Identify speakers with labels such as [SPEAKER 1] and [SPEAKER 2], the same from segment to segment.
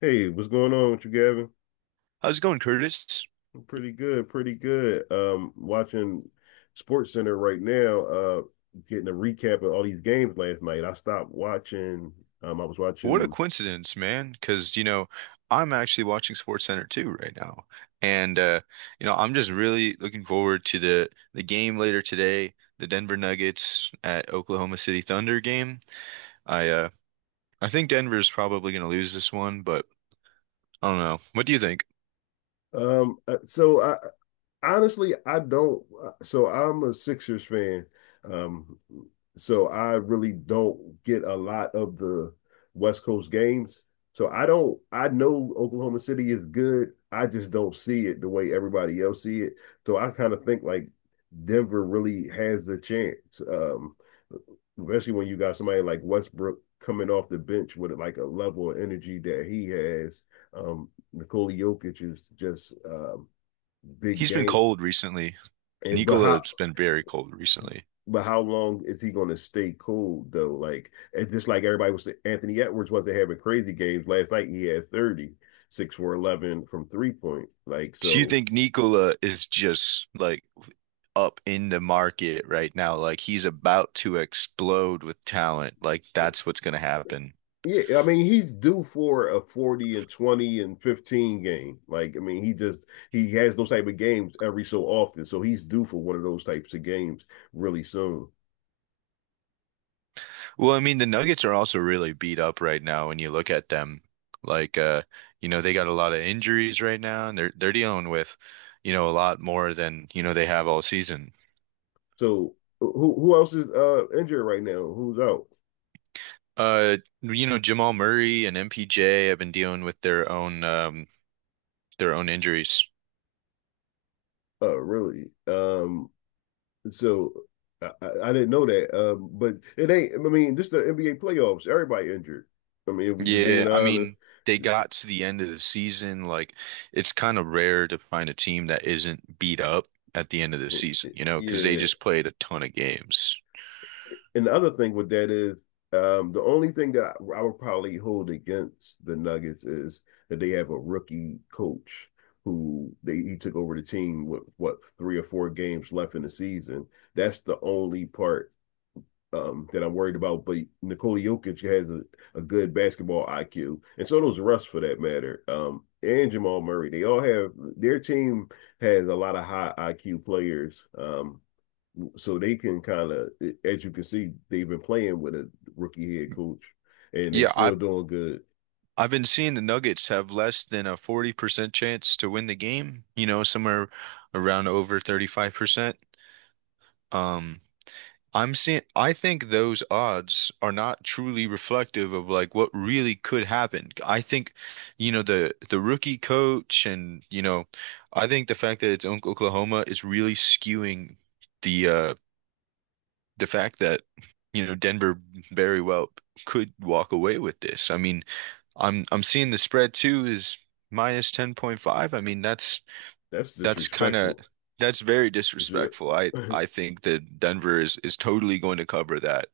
[SPEAKER 1] Hey, what's going on with you, Gavin?
[SPEAKER 2] How's it going, Curtis?
[SPEAKER 1] I'm pretty good, pretty good. Watching Sports Center right now, getting a recap of all these games last night. I stopped watching. I was
[SPEAKER 2] What a
[SPEAKER 1] watching.
[SPEAKER 2] coincidence, man. Because, you know, I'm actually watching SportsCenter too right now. And I'm just really looking forward to the game later today, the Denver Nuggets at Oklahoma City Thunder game. I uh I think Denver's probably gonna lose this one, but I don't know. What do you think?
[SPEAKER 1] So I honestly, I don't. So I'm a Sixers fan. Um, so I really don't get a lot of the West Coast games. So I don't. I know Oklahoma City is good. I just don't see it the way everybody else see it. So I kind of think like Denver really has a chance. Especially when you got somebody like Westbrook coming off the bench with like a level of energy that he has. Nikola Jokic is just big
[SPEAKER 2] He's been
[SPEAKER 1] game.
[SPEAKER 2] cold recently.
[SPEAKER 1] and but how
[SPEAKER 2] Nikola's been very cold recently.
[SPEAKER 1] but how long is he going to stay cool though? Like it's just like everybody was saying, Anthony Edwards wasn't having crazy games last night. He had 36 for 11 from 3-point. Like
[SPEAKER 2] Do you
[SPEAKER 1] so,
[SPEAKER 2] think Nikola is just like up in the market right now? Like he's about to explode with talent. Like that's what's going to happen.
[SPEAKER 1] yeah. I mean, he's due for a 40 and 20 and 15 game. Like I mean, he has those type of games every so often. So he's due for one of those types of games really soon.
[SPEAKER 2] Well, I mean, the Nuggets are also really beat up right now when you look at them. Like uh, they got a lot of injuries right now and they're dealing with a lot more than, they have all season.
[SPEAKER 1] So who else is injured right now? Who's out?
[SPEAKER 2] Jamal Murray and MPJ have been dealing with their own their own injuries.
[SPEAKER 1] Really? So I didn't know that. But it ain't. I mean, this is the NBA playoffs. Everybody injured. I mean, if we just being
[SPEAKER 2] Yeah, I
[SPEAKER 1] honest,
[SPEAKER 2] mean, they got to the end of the season. Like, it's kind of rare to find a team that isn't beat up at the end of the season, you know, because they
[SPEAKER 1] yeah.
[SPEAKER 2] just played a ton of games.
[SPEAKER 1] And the other thing with that is, the only thing that I would probably hold against the Nuggets is that they have a rookie coach who they he took over the team with what three or four games left in the season. That's the only part that I'm worried about. But Nikola Jokic has a good basketball IQ, and so does Russ for that matter. And Jamal Murray, they all have their team has a lot of high IQ players. So they can kind of, as you can see, they've been playing with a rookie head coach, and they
[SPEAKER 2] Yeah,
[SPEAKER 1] still
[SPEAKER 2] I've
[SPEAKER 1] doing good.
[SPEAKER 2] I've been seeing the Nuggets have less than a 40% chance to win the game, you know, somewhere around over 35%. Um, I'm seeing, I think those odds are not truly reflective of like what really could happen. I think, the rookie coach and, I think the fact that it's Oklahoma is really skewing the the fact that, Denver very well could walk away with this. I mean, I'm seeing the spread too is minus 10.5. I mean,
[SPEAKER 1] That's
[SPEAKER 2] that's kind of
[SPEAKER 1] disrespectful.
[SPEAKER 2] That's very disrespectful. I think that Denver is totally going to cover that.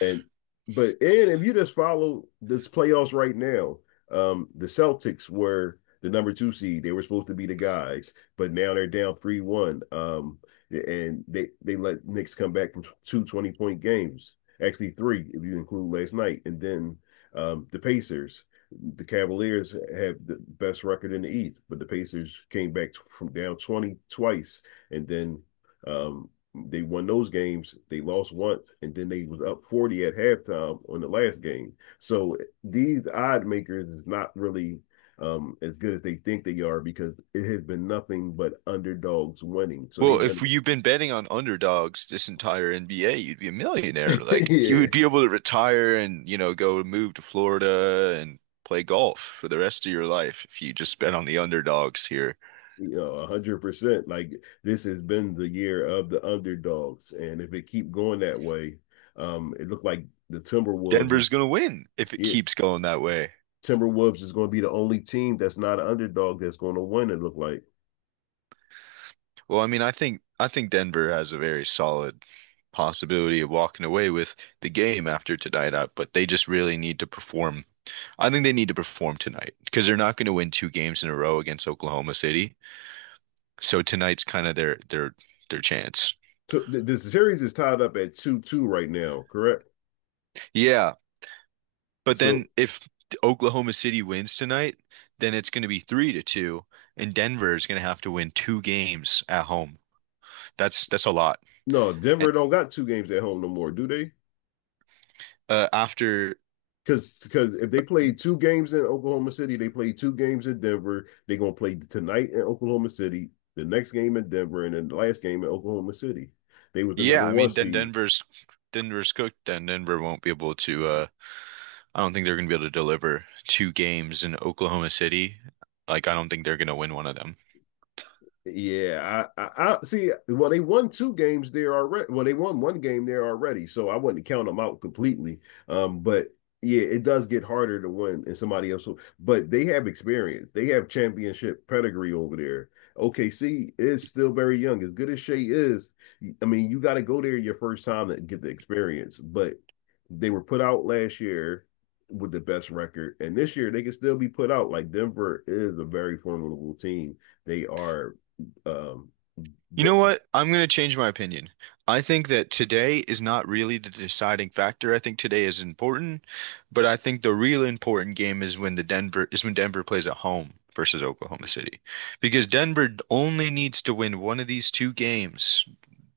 [SPEAKER 1] And and if you just follow this playoffs right now, the Celtics were the number two seed. They were supposed to be the guys, but now they're down 3-1. And they let Knicks come back from two 20-point games, actually three if you include last night, and then the Pacers. The Cavaliers have the best record in the East, but the Pacers came back from down 20 twice, and then um, they won those games. They lost once, and then they was up 40 at halftime on the last game. So these odd makers is not really as good as they think they are because it has been nothing but underdogs winning. So
[SPEAKER 2] Well, if you've been betting on underdogs this entire NBA, you'd be a millionaire. Like you
[SPEAKER 1] yeah,
[SPEAKER 2] would be able to retire and, you know, go move to Florida and play golf for the rest of your life if you just bet on the underdogs here.
[SPEAKER 1] 100%. Like this has been the year of the underdogs, and if it keep going that way, it looked like the Timberwolves
[SPEAKER 2] Denver's
[SPEAKER 1] is
[SPEAKER 2] gonna win if it
[SPEAKER 1] it.
[SPEAKER 2] keeps going that way.
[SPEAKER 1] Timberwolves is going to be the only team that's not an underdog that's going to win. It looked like.
[SPEAKER 2] Well, I mean, I think Denver has a very solid possibility of walking away with the game after tonight up, but they just really need to perform. I think they need to perform tonight because they're not going to win two games in a row against Oklahoma City. So tonight's kind of their chance.
[SPEAKER 1] Two, th- Series is tied up at 2-2 right now, correct?
[SPEAKER 2] Yeah, but
[SPEAKER 1] So
[SPEAKER 2] then if Oklahoma City wins tonight, then it's going to be three to two, and Denver is going to have to win two games at home. That's a lot.
[SPEAKER 1] no,
[SPEAKER 2] And
[SPEAKER 1] Denver don't got two games at home no more, do they?
[SPEAKER 2] uh, after,
[SPEAKER 1] Because if they played two games in Oklahoma City, they played two games in Denver. They're gonna play tonight in Oklahoma City, the next game in Denver, and then the last game in Oklahoma City. They were the
[SPEAKER 2] yeah,
[SPEAKER 1] number
[SPEAKER 2] I
[SPEAKER 1] one
[SPEAKER 2] mean, then
[SPEAKER 1] seed.
[SPEAKER 2] Denver's cooked. Then Denver won't be able to. I don't think they're going to be able to deliver two games in Oklahoma City. Like, I don't think they're going to win one of them.
[SPEAKER 1] Yeah, I see. Well, they won two games there already. Well, they won one game there already, so I wouldn't count them out completely. But yeah, it does get harder to win in somebody else. But they have experience. They have championship pedigree over there. OKC is still very young. As good as Shea is, I mean, you got to go there your first time to get the experience. But they were put out last year with the best record, and this year they can still be put out. Like Denver is a very formidable team. They are, um,
[SPEAKER 2] You
[SPEAKER 1] but
[SPEAKER 2] know what? I'm going to change my opinion. I think that today is not really the deciding factor. I think today is important, but I think the real important game is when Denver plays at home versus Oklahoma City. Because Denver only needs to win one of these two games,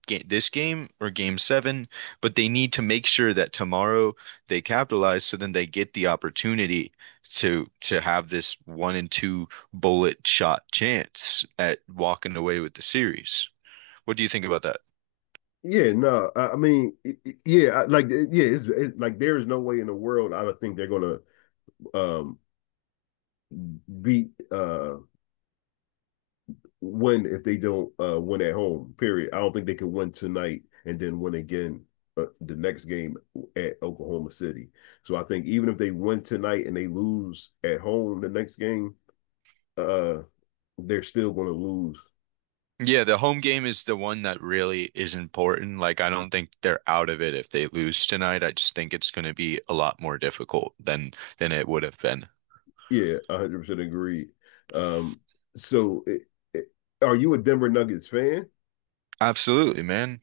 [SPEAKER 2] this game or game seven, but they need to make sure that tomorrow they capitalize so then they get the opportunity to have this one and two bullet shot chance at walking away with the series. What do you think about that?
[SPEAKER 1] yeah, no, I mean, yeah, like yeah, like there is no way in the world I don't think they're gonna um beat win if they don't win at home. Period. I don't think they can win tonight and then win again the next game at Oklahoma City. So I think even if they win tonight and they lose at home the next game, uh they're still going to lose.
[SPEAKER 2] Yeah, the home game is the one that really is important. Like, I don't think they're out of it if they lose tonight. I just think it's going to be a lot more difficult than it would have been.
[SPEAKER 1] Yeah, 100% agreed. Um so it, are you a Denver Nuggets fan?
[SPEAKER 2] Absolutely, man.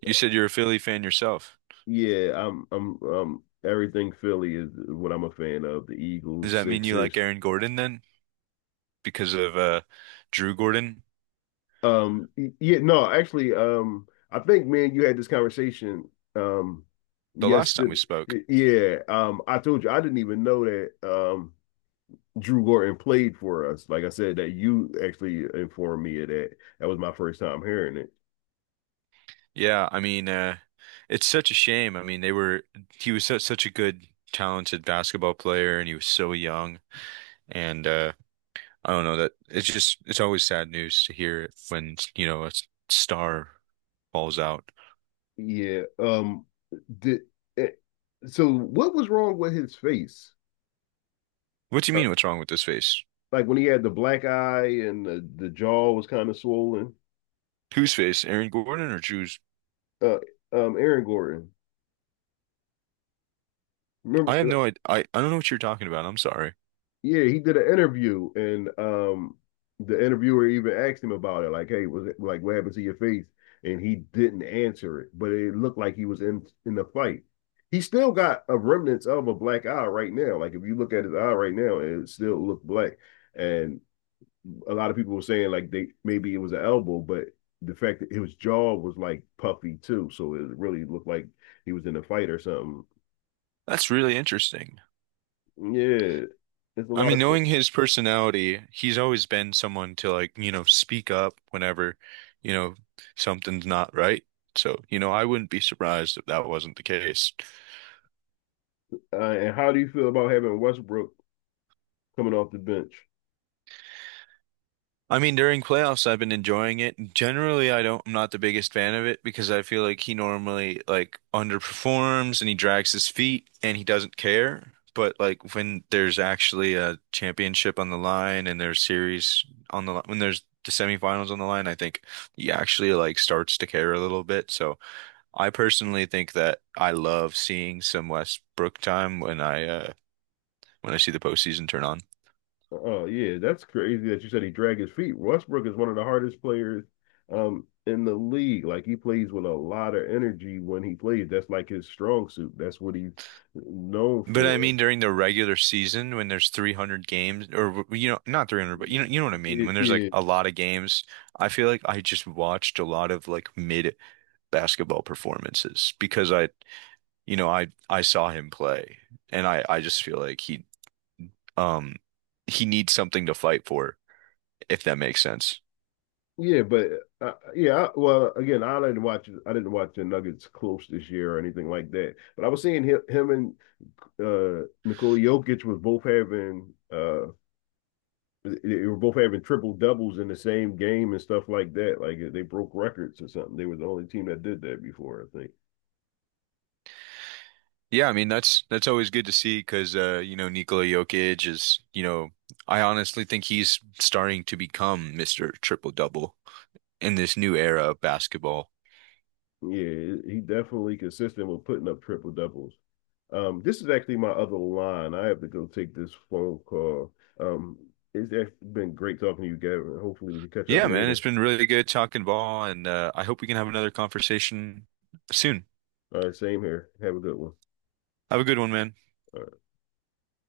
[SPEAKER 2] You said you're a Philly fan yourself.
[SPEAKER 1] Yeah, I'm everything Philly is what I'm a fan of, the
[SPEAKER 2] Does
[SPEAKER 1] Eagles,
[SPEAKER 2] that mean you like
[SPEAKER 1] Sixers.
[SPEAKER 2] Aaron Gordon then? Because of Drew Gordon
[SPEAKER 1] Um yeah, no, actually I think, man, you had this conversation um
[SPEAKER 2] the last time we
[SPEAKER 1] yesterday.
[SPEAKER 2] spoke.
[SPEAKER 1] Yeah, I told you I didn't even know that Drew Gordon played for us. Like I said, that you actually informed me of that. That was my first time hearing it.
[SPEAKER 2] Yeah, I mean, it's such a shame. I mean, they were he was such a good, talented basketball player and he was so young and I don't know that it's just it's always sad news to hear when, you know, a star falls out.
[SPEAKER 1] Yeah. Did it, so? What was wrong with his face?
[SPEAKER 2] What do you
[SPEAKER 1] Uh,
[SPEAKER 2] mean what's wrong with this face?
[SPEAKER 1] like when he had the black eye and the jaw was kind of swollen.
[SPEAKER 2] Whose face? Aaron Gordon or Drew's?
[SPEAKER 1] Uh. Aaron Gordon. Remember?
[SPEAKER 2] I have no idea. I don't know what you're talking about. I'm sorry.
[SPEAKER 1] Yeah. He did an interview, and the interviewer even asked him about it. Like, hey, was it like what happened to your face? And he didn't answer it, but it looked like he was in the fight. He still got a remnants of a black eye right now. Like if you look at his eye right now, it still look black, and a lot of people were saying like they maybe it was an elbow, but the fact that his jaw was like puffy too, so it really looked like he was in a fight or something.
[SPEAKER 2] That's really interesting.
[SPEAKER 1] Yeah, it's a
[SPEAKER 2] I
[SPEAKER 1] lot
[SPEAKER 2] mean,
[SPEAKER 1] of.
[SPEAKER 2] knowing his personality, he's always been someone to like, you know, speak up whenever, you know, something's not right. So, you know, I wouldn't be surprised if that wasn't the case.
[SPEAKER 1] Uh, and how do you feel about having Westbrook coming off the bench?
[SPEAKER 2] I mean, during playoffs, I've been enjoying it. Generally, I'm not the biggest fan of it because I feel like he normally like underperforms and he drags his feet and he doesn't care. But like when there's actually a championship on the line and there's series on the line, when there's the semifinals on the line, I think he actually like starts to care a little bit. So I personally think that I love seeing some Westbrook time when I see the postseason turn on.
[SPEAKER 1] Oh, yeah, that's crazy that you said he dragged his feet. Westbrook is one of the hardest players in the league. Like he plays with a lot of energy when he plays. That's like his strong suit. That's what he's known
[SPEAKER 2] But I
[SPEAKER 1] for.
[SPEAKER 2] mean, during the regular season, when there's 300 games, or you know, not 300, but you know what I mean. When there's like
[SPEAKER 1] Yeah,
[SPEAKER 2] a lot of games, I feel like I just watched a lot of like mid basketball performances I saw him play, and I just feel like um, he needs something to fight for, if that makes sense.
[SPEAKER 1] yeah, but yeah, well, again, I didn't watch the Nuggets close this year or anything like that. But I was seeing him and Nikola Jokic was both having they were both having triple doubles in the same game and stuff like that. Like they broke records or something. They were the only team that did that before, I think.
[SPEAKER 2] Yeah, I mean that's always good to see because you know Nikola Jokic is you know I honestly think he's starting to become Mr. Triple Double in this new era of basketball.
[SPEAKER 1] Yeah, he definitely consistent with putting up triple doubles. This is actually my other line. I have to go take this phone call. Um, it's actually been great talking to you, Gavin. Hopefully we can catch up
[SPEAKER 2] Yeah, man, it's
[SPEAKER 1] later.
[SPEAKER 2] been really good talking ball, and I hope we can have another conversation soon.
[SPEAKER 1] All right, same here. Have a good one. All
[SPEAKER 2] Have a good one, man.
[SPEAKER 1] right.